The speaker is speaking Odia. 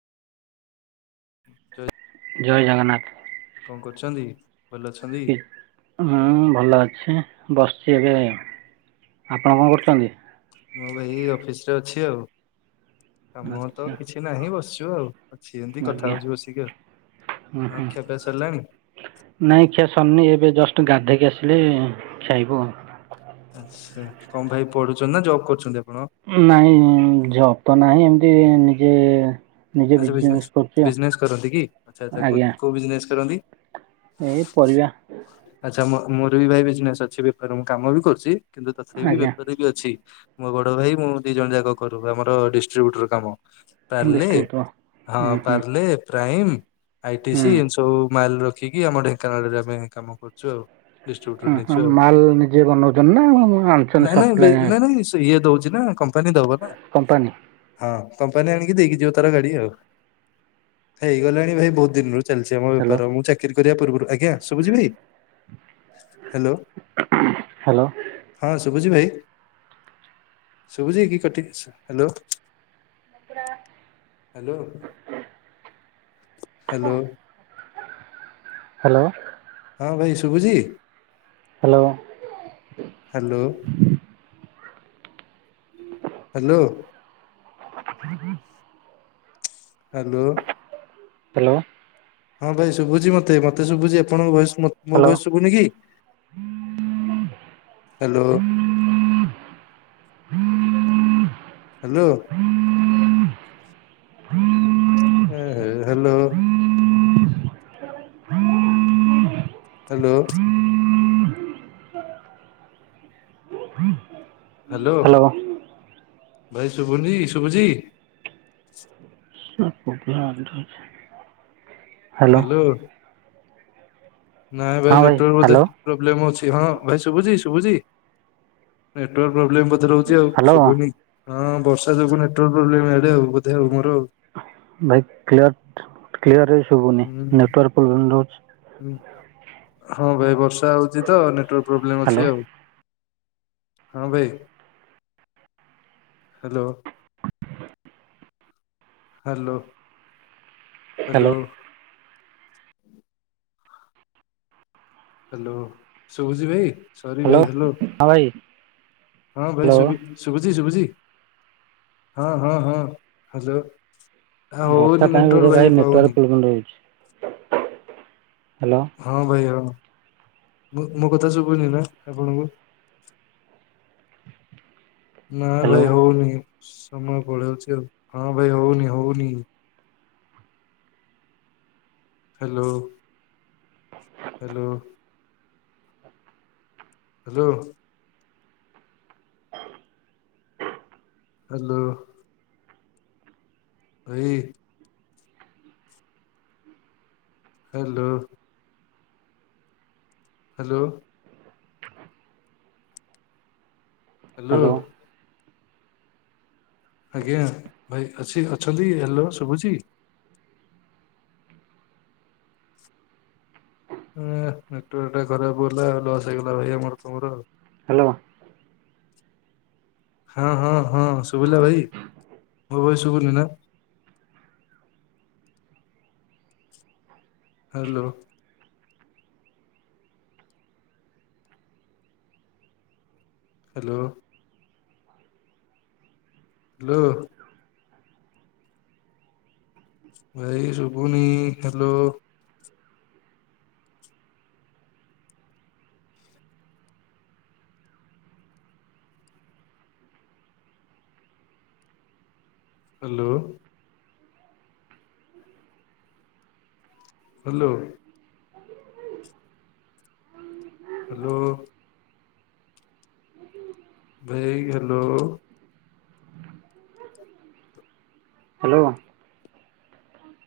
ହୁଁ। ଜୟ ଜଗନ୍ନାଥ। କଣ କରୁଛନ୍ତି ଭଲ ଅଛ୍ ହି ମୁଁ ଭଲ ଅଛି। ବସଚି ଏବେ। ଆପଣ କଣ କରୁଚନ୍ତି? ମୁଁ ଭାଇ ଅଫିସ ରେ ଅଛି ଆଉ। କାମ ତ ଆଚ୍ଛା କିଛି ନାହିଁ ବସିଚୁ ଆଉ। ସେ ଏମତି କଥା ଆଜ୍ଞା ହଉଚି ବସିକି ଆଉ ହୁଁ ହଉ ହୁଁ ଖିଆ ପିଆ ସରିଲାଣି? ନାଇଁ ଖିଆ ସରିନି ଏବେ ଜଷ୍ଟ ଗାଧେଇକି ଆସିଲି ଖାଇବୁ ଆଉ। ଆଚ୍ଛା କଣ ଭାଇ ପଢୁଛନ୍ତି ନା ଜବ୍ କରୁଛନ୍ତି ଆପଣ? ନାଇଁ ଜବ୍ ତ ନାହିଁ ଏମତି ନିଜେ ନିଜେ ଆଚ୍ଛା ବିଜନେସ୍ କରୁଛି ଆଉ ବିଜନେସ୍ କରନ୍ତି କି ଆଚ୍ଛା ଆଚ୍ଛା କୋ ଆଜ୍ଞା କୋଉ ବିଜନେସ୍ କରନ୍ତି? ଏଇ ପରିବା। ଆଚ୍ଛା ମୋ ମୋର ବି ଭାଇ ବିଜନେସ୍ ଅଛି। ବେପାର ମୁଁ କାମ ବି କରୁଚି କିନ୍ତୁ ତଥାପି ଆଜ୍ଞା ବେପାରୀ ବି ଅଛି। ମୋ ବଡ ଭାଇ ମୁଁ ଦି ଜଣ ଯାକ କରୁ ଆମର ଡିଷ୍ଟ୍ରିବୁଟର କାମ। ପାର୍ଲେ ଡିଷ୍ଟ୍ରି ବୁଟର୍ ହଁ ପାର୍ଲେ ପ୍ରାଇମ ଆଇ ଟି ହୁଁ ସି ଏମତି ସବୁ ମାଲରଖ୍ ଖିକି ଆମ ଢେଙ୍କାନାଳରେ ଆମେ କାମ କରୁଛୁ ଆଉ। ଡିଷ୍ଟ୍ରିବ୍ୟୁଟର ଉଁ ନେଇଛୁ ହୁଁ ଆଉ ମାଲ ନିଜେ ବନଉଚନ୍ତି ନା ନା ଆଣୁଛନ୍ତି ନାଇଁ ସପ୍ଲାଏ? ନା ନାଇଁ ନାଇଁ ଇଏ ଦଉଚି ନା କଂପାନୀ ଦବ ନା କମ୍ପାନୀ ହଁ କଂପାନୀ ଆଣିକି ଦେଇକି ଯିବ ତାର ଗାଡ଼ି ଡି ଆଉ ହେଇଗଲାଣି ଭାଇ ବହୁତ୍ ଦିନରୁ ଚାଲିଛି ଆମ ହ୍ୟାଲୋ ବେପାର ମୁଁ ଚାକ୍ କିରି କରିବା ପୂର୍ବରୁ ଆଜ୍ଞା ଶୁଭୁଛି ଟି ହ୍ୟାଲୋ ହ୍ୟାଲୋ ହଁ ଶୁଭୁଚି ଭାଇ ଶୁଭୁଚି କି କଟି ହ୍ୟାଲୋ ଆ ପୁରା ହ୍ୟାଲୋ। ହ୍ୟାଲୋ ହ୍ୟାଲୋ ହଁ ଭାଇ ଶୁଭୁଚି? Hello hello. ହାଲୋ ହଁ ହାଲୋ। ହ୍ୟାଲୋ ହଁ ଭାଇ ଶୁଭୁଚି ମତେ ମତେ ଶୁଭୁଚି ଆପଣଙ୍କ ଭଏସ୍ ମୋତ୍ ମୋ ହ୍ୟାଲୋ ଭଏସ୍ ଶୁଭୁନି କି? ହ୍ୟାଲୋ ହ୍ୟାଲୋ ଏ ହେ ହ୍ୟାଲୋ ହ୍ୟାଲୋ। ହ୍ୟାଲୋ ଭାଇ ଶୁଭନି ଶୁଭୁଚି? [unintelligible] ହାଲୋ। ନାଇଁ ଭାଇ ହଁ ନେଟୱର୍କ ବୋଧେ ହ୍ୟାଲୋ ପ୍ରୋବ୍ଲେମ ଅଛି ହଁ ଭାଇ ଶୁବୁଚି ଶୁବୁଚି ନେଟୱାର୍କ ପ୍ରୋବ୍ଲେମ ଅ ଭିତର ରହୁଛି ଆଉ ହ୍ୟାଲୋ ଶୁଭୁନି ହଁ ବର୍ଷା ଯୋଗୁ ନେଟୱାର୍କ ପ୍ରୋବ୍ଲେମେ ହେବେ ଆଉ ବୋଧେ ଆଉ ମୋର ଆଉ। ଭାଇ କିରାଟ କ୍ରିଅରେ ଶୁଭୁନି ହୁଁ। ନେଟୱାର୍କ ପ୍ରୋବ୍ଲେମ ରହୁଚି। ହୁଁ ହଁ ଭାଇ ବର୍ଷା ହଉଚି ତ ନେଟୱାର୍କ ପ୍ରୋବ୍ଲେମ ହ୍ୟାଲୋ ଅଛି ଆଉ। ହଁ ଭାଇ hello. Hello. Hello hello. Hello ଶୁଭୁଚି ଭାଇ ସରି ହାଲୋ ଭାଇ ହ୍ୟାଲୋ ହଁ ଭାଇ। ହଁ ଭାଇ ହ୍ୟାଲୋ ଶୁଭୁ ଶୁଭୁ ଶୁଭଚି ଶୁଭୁଚି ହଁ ହଁ ହଁ ହାଯୋ। ବର୍ଷା ପାଇଁ ବୋଧ ଭାଇ ପାଉନି ନେଟୱାର୍କ ପ୍ରୋବ୍ଲେମ ରହୁଚି ହ୍ୟାଲୋ। ହଁ ଭାଇ ହଁ ମୁଁ ମୋ କଥା ଶୁଭୁନି ନା ଆପଣଙ୍କୁ ନା ହ୍ୟାଲୋ ଭାଇ ହଉନି ସମୟ ପଳଉଚି ଆଉ ହଁ ଭାଇ ହଉନି ହଉନି। Hello hello. ହାଲୋ। ହାଲୋ। ଭାଇ ହାଲୋ। ହାଲୋ। ହାଲୋ। ହ୍ୟାଲୋ ଆଜ୍ଞା ଭାଇ ଅଛି ଅଛନ୍ତି କି ହାଲୋ ଶୁଭୁଚି। ନେଟୱାର୍କ ଟା ଖରାପ କରିଦେଲା ଆଉ ଲସ୍ ହେଇଗଲା ଭାଇ ଆମର ତମର ଆଉ। ହାଲୋ। ହଁ ହଁ ହଁ ଶୁଭିଲା ଭାଇ ମୋ ବହି ଶୁଭୁନି ନା ହାଲୋ। ହାଲୋ। ହାଲୋ। ଭାଇ ଶୁଭୁନି ହାଲୋ। ହାଲୋ। ହାଲୋ। ହାଲୋ। ଭାଇ ହାଲୋ। ହାଲୋ।